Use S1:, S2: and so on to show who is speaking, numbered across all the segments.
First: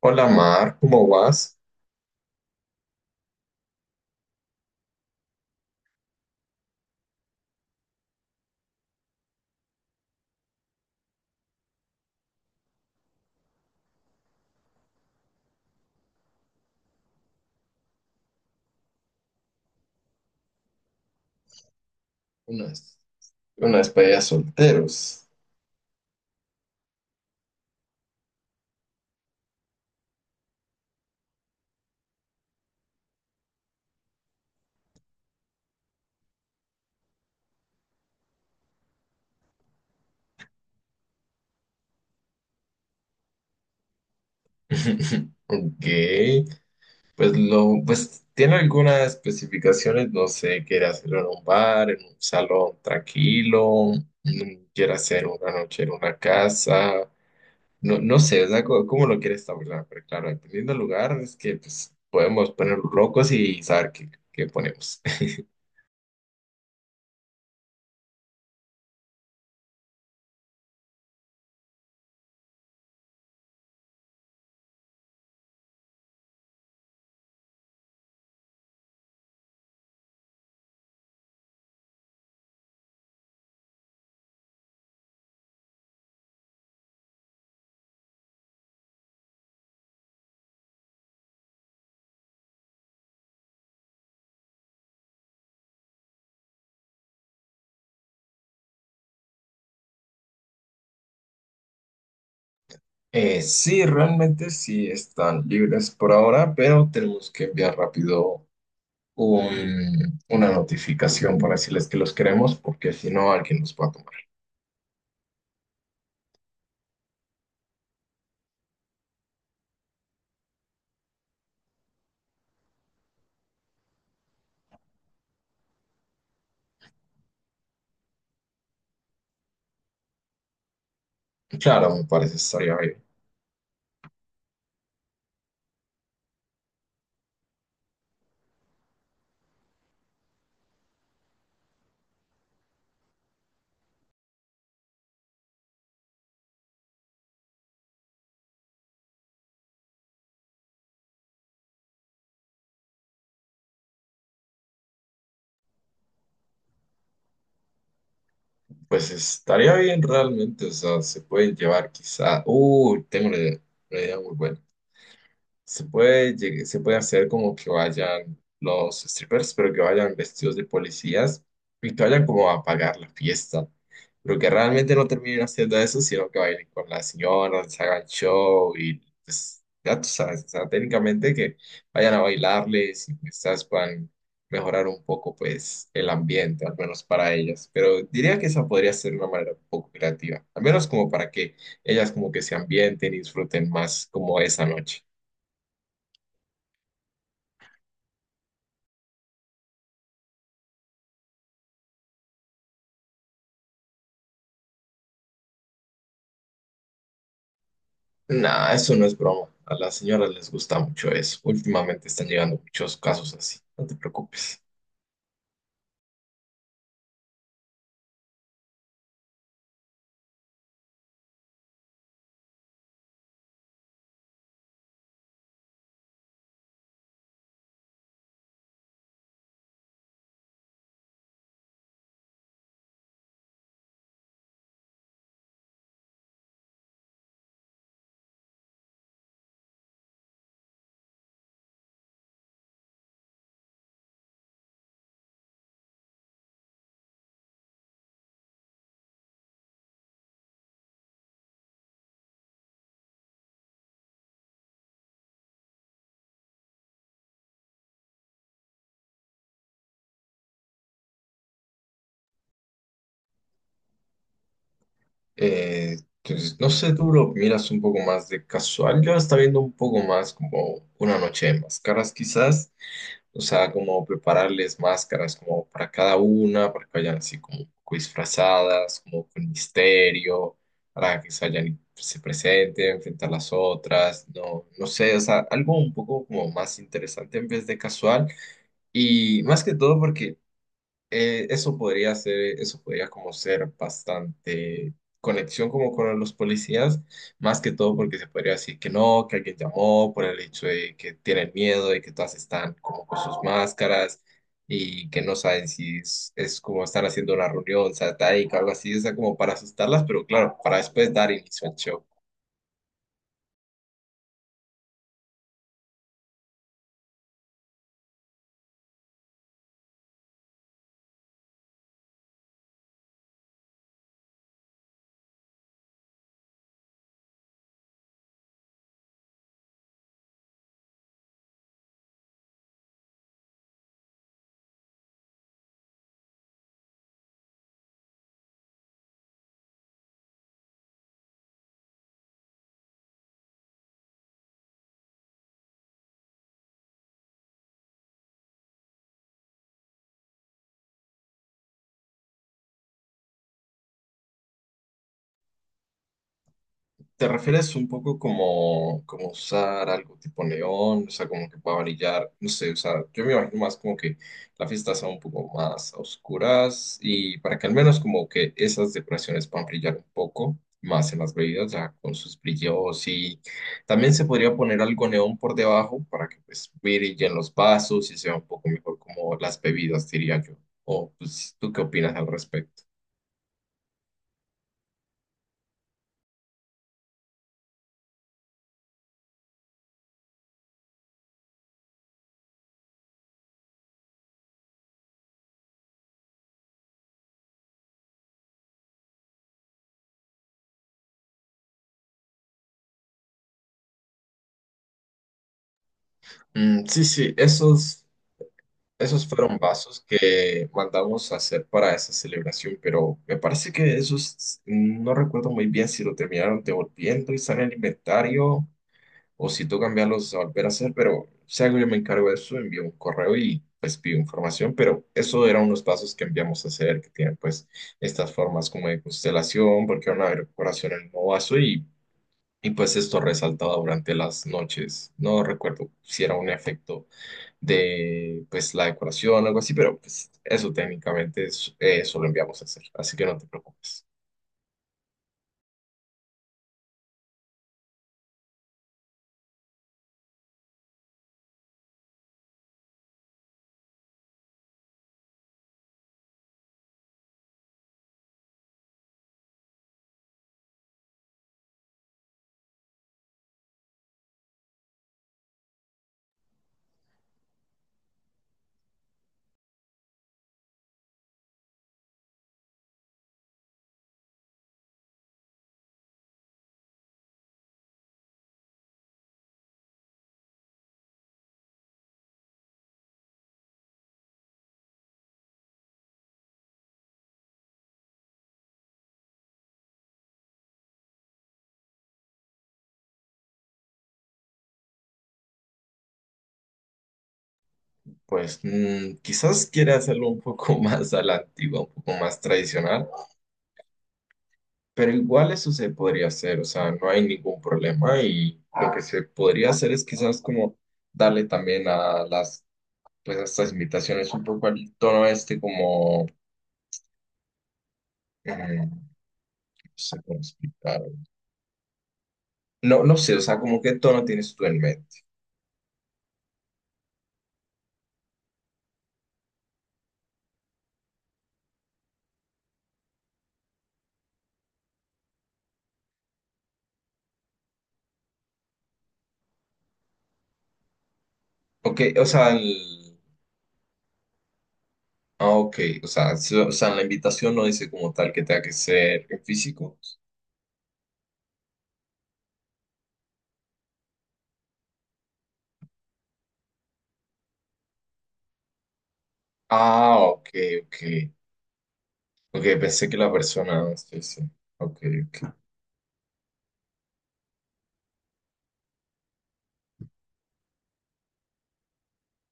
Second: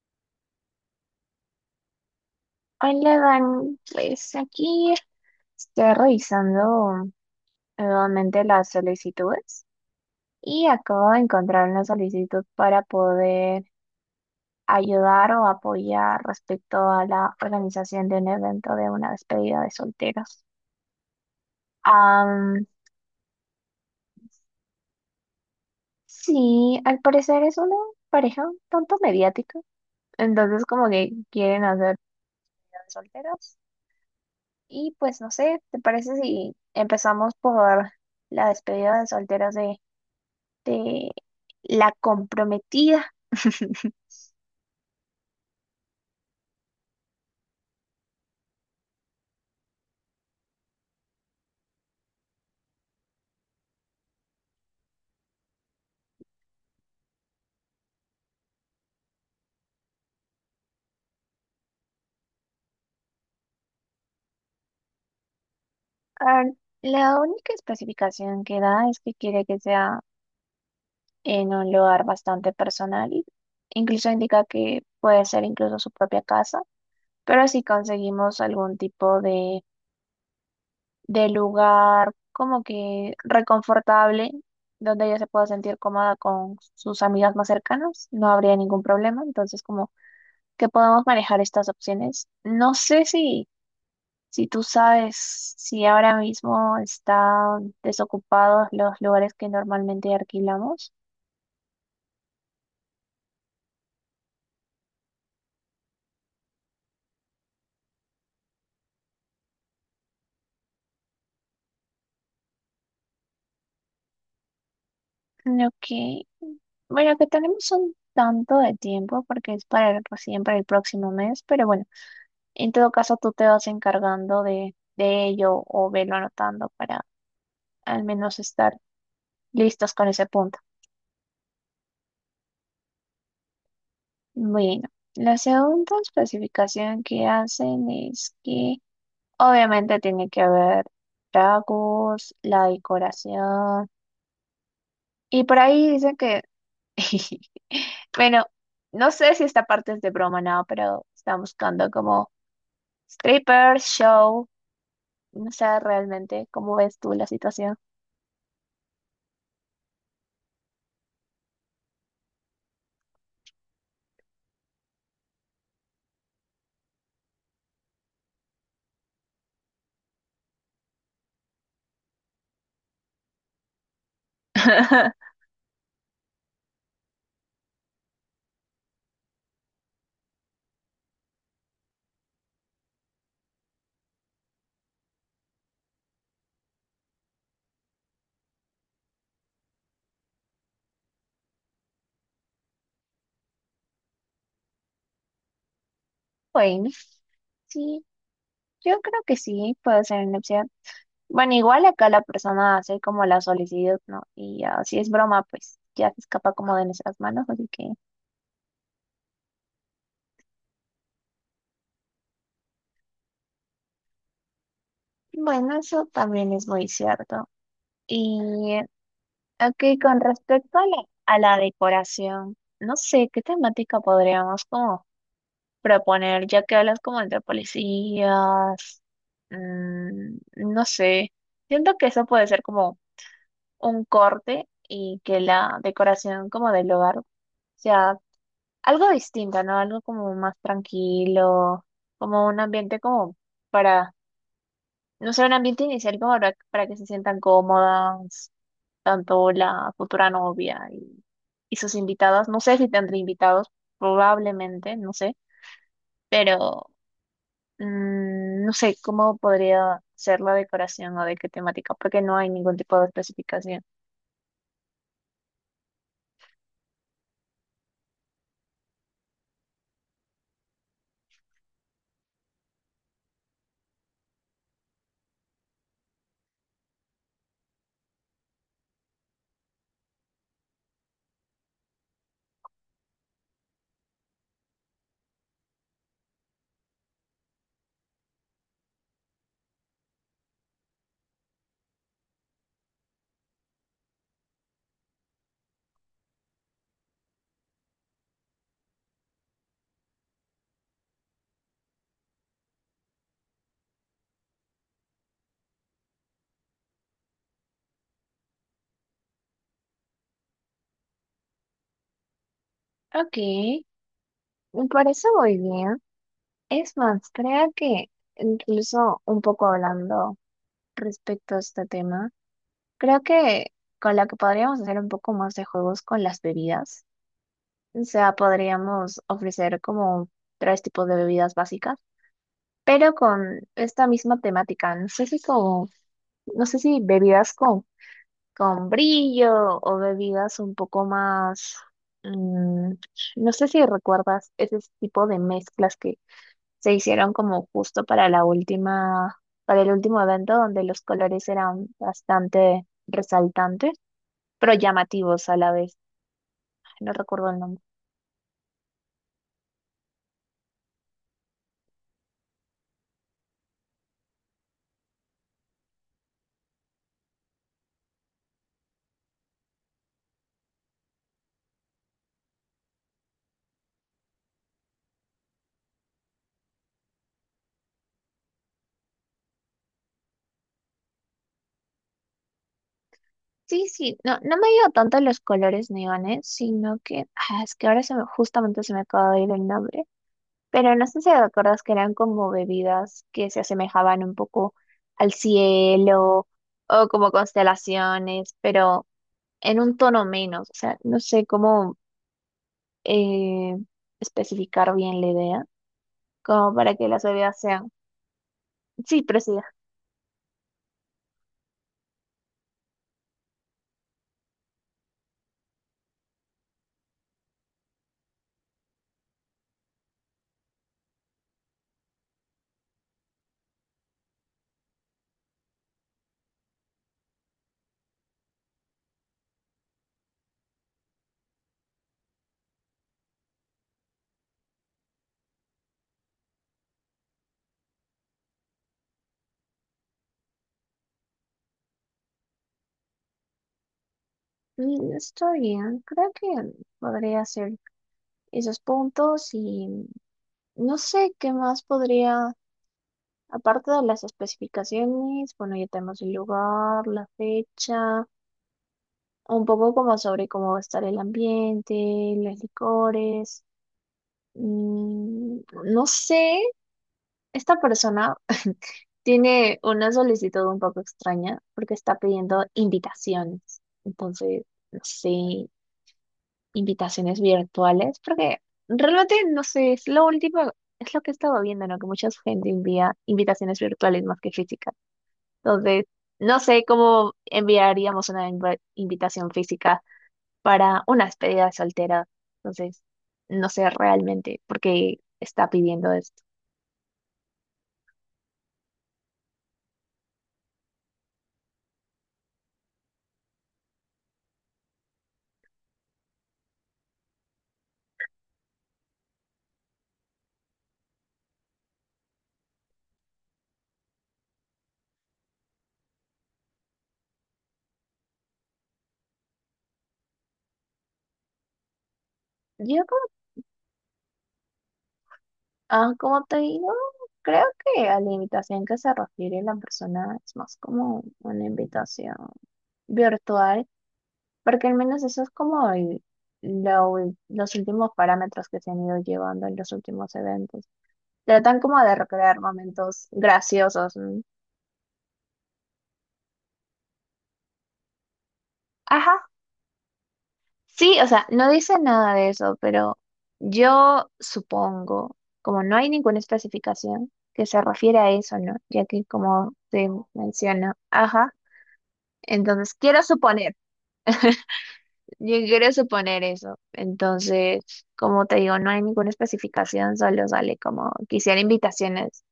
S1: Hola Mar, ¿cómo vas?
S2: Hola, Dan. Pues aquí estoy revisando nuevamente las solicitudes y acabo de encontrar una solicitud para poder ayudar o apoyar respecto a la organización de un evento de una despedida de solteros. Am,
S1: Unas, unas payas solteros.
S2: sí, al parecer es una pareja un tanto mediática, entonces como que quieren hacer despedida de solteros y pues no sé, ¿te parece si empezamos por la despedida de solteros de de la comprometida?
S1: Ok, pues tiene algunas especificaciones, no sé, quiere hacerlo en un bar, en un salón tranquilo, quiere hacer una noche en una casa, no, no sé, o sea, ¿cómo lo quiere establecer? Pero claro, dependiendo del lugar, es que pues podemos poner locos y saber qué, qué ponemos.
S2: Ah, La única especificación que da es que quiere que sea en un lugar bastante personal. Incluso indica que puede ser incluso su propia casa, pero si conseguimos algún tipo de lugar como que reconfortable, donde ella se pueda sentir cómoda con sus amigas más cercanas, no habría ningún problema. Entonces, como que podamos manejar estas opciones. No sé si tú sabes si ahora mismo están desocupados los lugares que normalmente alquilamos,
S1: Sí, realmente sí están libres por ahora, pero tenemos que enviar rápido una notificación para decirles que los queremos, porque si no, alguien los va a tomar.
S2: lo que, bueno, que tenemos un tanto de tiempo porque es recién para el próximo mes, pero bueno, en todo caso tú te vas encargando de ello o velo anotando para al menos estar listos con ese punto.
S1: Claro, me parece estaría bien.
S2: Bueno, la segunda especificación que hacen es que obviamente tiene que haber tragos, la decoración. Y por ahí dicen que, bueno, no sé si esta parte es de broma, no, pero están buscando como stripper, show, no sé realmente cómo ves tú la situación.
S1: Pues estaría bien realmente, o sea, se pueden llevar quizá. Uy, tengo una idea muy buena. Se puede, se puede hacer como que vayan los strippers, pero que vayan vestidos de policías y que vayan como a pagar la fiesta. Pero que realmente no terminen haciendo eso, sino que bailen con las señoras, se hagan show y pues ya tú sabes, o sea, técnicamente que vayan a bailarles y quizás puedan mejorar un poco pues el ambiente, al menos para ellas. Pero diría que esa podría ser una manera un poco creativa, al menos como para que ellas como que se ambienten y disfruten más como esa noche.
S2: Bueno, sí, yo creo que sí, puede ser una opción. Bueno, igual acá la persona hace como la solicitud, ¿no? Y ya, si es broma, pues ya se escapa como de nuestras manos, así que,
S1: Nah, eso no es broma. A las señoras les gusta mucho eso. Últimamente están llegando muchos casos así. No te preocupes.
S2: bueno, eso también es muy cierto. Y Ok, con respecto a la decoración, no sé qué temática podríamos como proponer, ya que hablas como entre policías. No sé, siento que eso puede ser como un corte y que la decoración como del hogar sea algo distinto, ¿no? Algo como más tranquilo, como un ambiente como para, no sé, un ambiente inicial como para que se sientan cómodas tanto la futura novia y sus invitadas. No sé si tendré invitados, probablemente, no sé, pero no sé cómo podría ser la decoración o de qué temática, porque no hay ningún tipo de especificación.
S1: Eh, entonces, no sé, tú lo miras un poco más de casual. Yo está viendo un poco más como una noche de máscaras, quizás. O sea, como prepararles máscaras como para cada una, para que vayan así como un poco disfrazadas, como con misterio, para que se vayan y se presenten frente a las otras. No, no sé, o sea, algo un poco como más interesante en vez de casual. Y más que todo porque eso podría ser, eso podría como ser bastante conexión como con los policías, más que todo porque se podría decir que no, que alguien llamó por el hecho de que tienen miedo y que todas están como con sus máscaras y que no saben si es, es como están haciendo una reunión satánica o algo así, o sea, como para asustarlas, pero claro, para después dar inicio al show.
S2: Ok, me parece muy bien. Es más, creo que incluso un poco hablando respecto a este tema, creo que con la que podríamos hacer un poco más de juegos con las bebidas. O sea, podríamos ofrecer como tres tipos de bebidas básicas, pero con esta misma temática. No sé si como, no sé si bebidas con brillo o bebidas un poco más, mm, no sé si recuerdas ese tipo de mezclas que se hicieron como justo para la última, para el último evento donde los colores eran bastante resaltantes, pero llamativos a la vez. No
S1: ¿Te
S2: recuerdo el
S1: refieres
S2: nombre.
S1: un poco como, como usar algo tipo neón? O sea, como que pueda brillar, no sé, o sea, yo me imagino más como que la fiesta sea un poco más a oscuras y para que al menos como que esas decoraciones puedan brillar un poco más en las bebidas, ya con sus brillos, y también se podría poner algo neón por debajo para que pues brillen los vasos y sea un poco mejor como las bebidas, diría yo. O pues, ¿tú qué opinas al respecto?
S2: Sí, sí, no, no me dio ido tanto los colores neones, sino que, es que ahora se me, justamente se me acaba de ir el nombre, pero no sé si te acuerdas que eran como bebidas que se asemejaban un poco al cielo o como constelaciones, pero en un tono menos, o sea, no sé cómo eh, especificar bien la idea, como
S1: Mm,
S2: para
S1: sí,
S2: que las
S1: sí,
S2: bebidas sean,
S1: esos.
S2: sí,
S1: Esos
S2: pero sí,
S1: fueron vasos que mandamos a hacer para esa celebración, pero me parece que esos, no recuerdo muy bien si lo terminaron devolviendo y están en el inventario o si tú cambiarlos a volver a hacer, pero si algo yo me encargo de eso, envío un correo y pues pido información. Pero eso eran unos vasos que enviamos a hacer que tienen pues estas formas como de constelación, porque era una decoración en el nuevo vaso, y pues esto resaltaba durante las noches. No recuerdo si era un efecto de pues la decoración algo así, pero pues eso técnicamente es, eso lo enviamos a hacer, así que no te preocupes.
S2: está bien, creo que podría ser esos puntos y... No sé qué más podría, aparte de las especificaciones, bueno, ya tenemos el lugar, la fecha, un poco como sobre cómo va a estar el ambiente, los licores. Mm, no sé, esta persona tiene una solicitud un poco extraña porque está pidiendo invitaciones. Entonces, no sé, invitaciones virtuales, porque realmente no sé, es lo último, es lo que he estado viendo, ¿no? Que mucha gente envía invitaciones virtuales más que físicas. Entonces, no sé cómo enviaríamos una invitación física para una despedida de soltera. Entonces, no sé realmente por qué está pidiendo esto.
S1: Pues quizás quiera hacerlo un poco más a la antigua, un poco más tradicional, pero igual eso se podría hacer, o sea, no hay ningún problema, y lo que se podría hacer es quizás como darle también a las, pues a estas invitaciones un poco al tono este como, mm, no sé cómo explicar.
S2: Yo,
S1: No, no
S2: como,
S1: sé, o sea, como qué tono tienes tú en mente.
S2: como te digo, creo que a la invitación que se refiere la persona es más como una invitación virtual. Porque al menos eso es como los últimos parámetros que se han ido llevando en los últimos eventos. Tratan como
S1: Ok,
S2: de
S1: o sea,
S2: recrear momentos graciosos, ¿no?
S1: ah, ok. O sea, o sea, en la invitación no dice como tal que tenga que ser
S2: Ajá,
S1: en físico.
S2: sí, o sea, no dice nada de eso, pero yo supongo, como no hay ninguna especificación que se refiere a eso, ¿no? Ya que como se
S1: Ah, ok,
S2: menciona,
S1: ok.
S2: ajá,
S1: Ok,
S2: entonces
S1: pensé que
S2: quiero
S1: la
S2: suponer,
S1: persona. Ah, sí, sí. Ok, ok.
S2: yo quiero suponer eso. Entonces, como te digo, no hay ninguna especificación, solo sale como quisiera invitaciones.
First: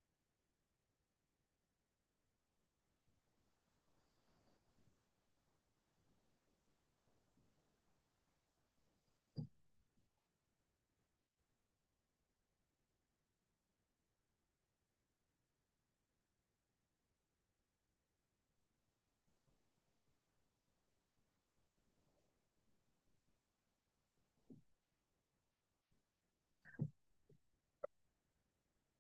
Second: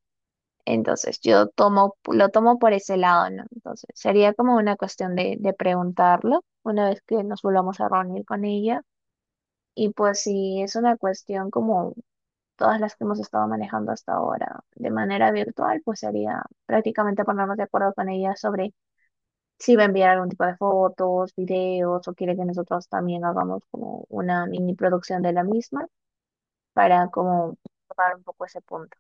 S2: Entonces, yo tomo, lo tomo por ese lado, ¿no? Entonces, sería como una cuestión de preguntarlo una vez que nos volvamos a reunir con ella. Y pues si es una cuestión como todas las que hemos estado manejando hasta ahora de manera virtual, pues sería prácticamente ponernos de acuerdo con ella sobre si va a enviar algún tipo de fotos, videos o quiere que nosotros también hagamos como una mini producción de la misma para como tocar un poco ese punto.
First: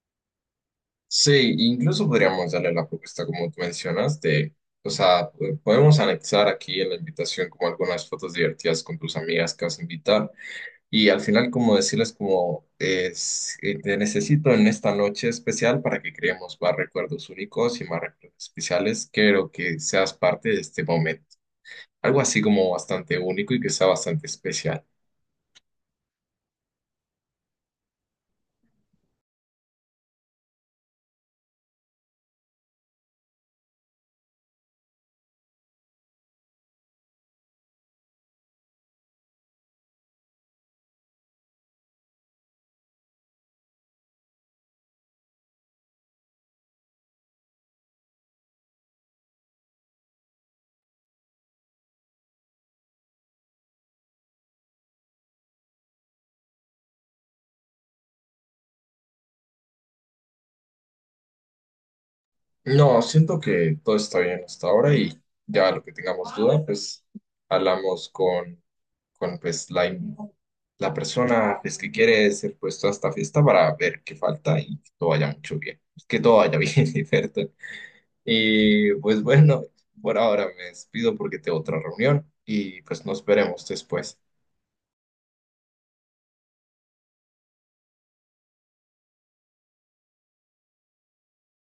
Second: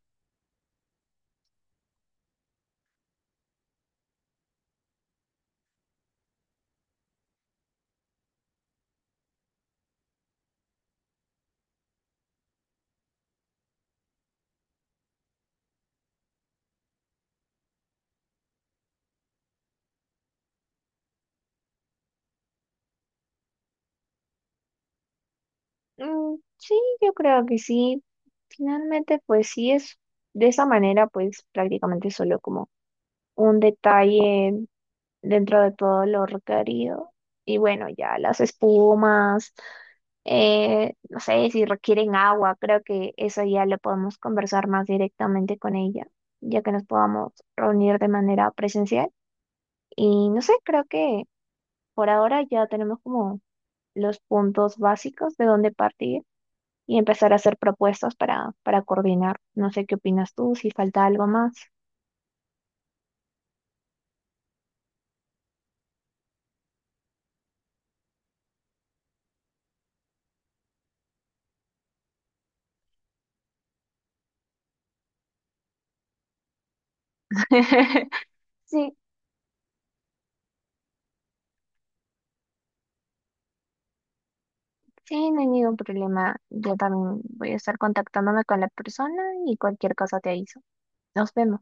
S1: Sí, incluso podríamos darle la propuesta como tú mencionas de, o sea, podemos anexar aquí en la invitación como algunas fotos divertidas con tus amigas que vas a invitar. Y al final, como decirles, como es, te necesito en esta noche especial para que creemos más recuerdos únicos y más recuerdos especiales. Quiero que seas parte de este momento. Algo así como bastante único y que sea bastante especial.
S2: Sí, yo creo que sí. Finalmente, pues sí es de esa manera, pues prácticamente solo como un detalle dentro de todo lo requerido. Y bueno, ya las espumas, no sé si requieren agua, creo que eso ya lo podemos conversar más directamente con ella, ya que nos podamos reunir de manera presencial. Y no sé, creo que por ahora ya tenemos como los puntos básicos de dónde partir y empezar a hacer propuestas para coordinar. No sé qué opinas tú, si falta algo más.
S1: No, siento que todo está bien hasta ahora, y ya lo que tengamos duda, pues hablamos con pues, la persona pues, que quiere ser puesto a esta fiesta para ver qué falta y que todo vaya mucho bien. Que todo vaya bien, ¿cierto?
S2: Sí,
S1: Y pues bueno, por ahora me despido porque tengo otra reunión y pues nos veremos después.
S2: sí, no hay ningún problema. Yo también voy a estar contactándome con la persona y cualquier cosa te aviso. Nos vemos.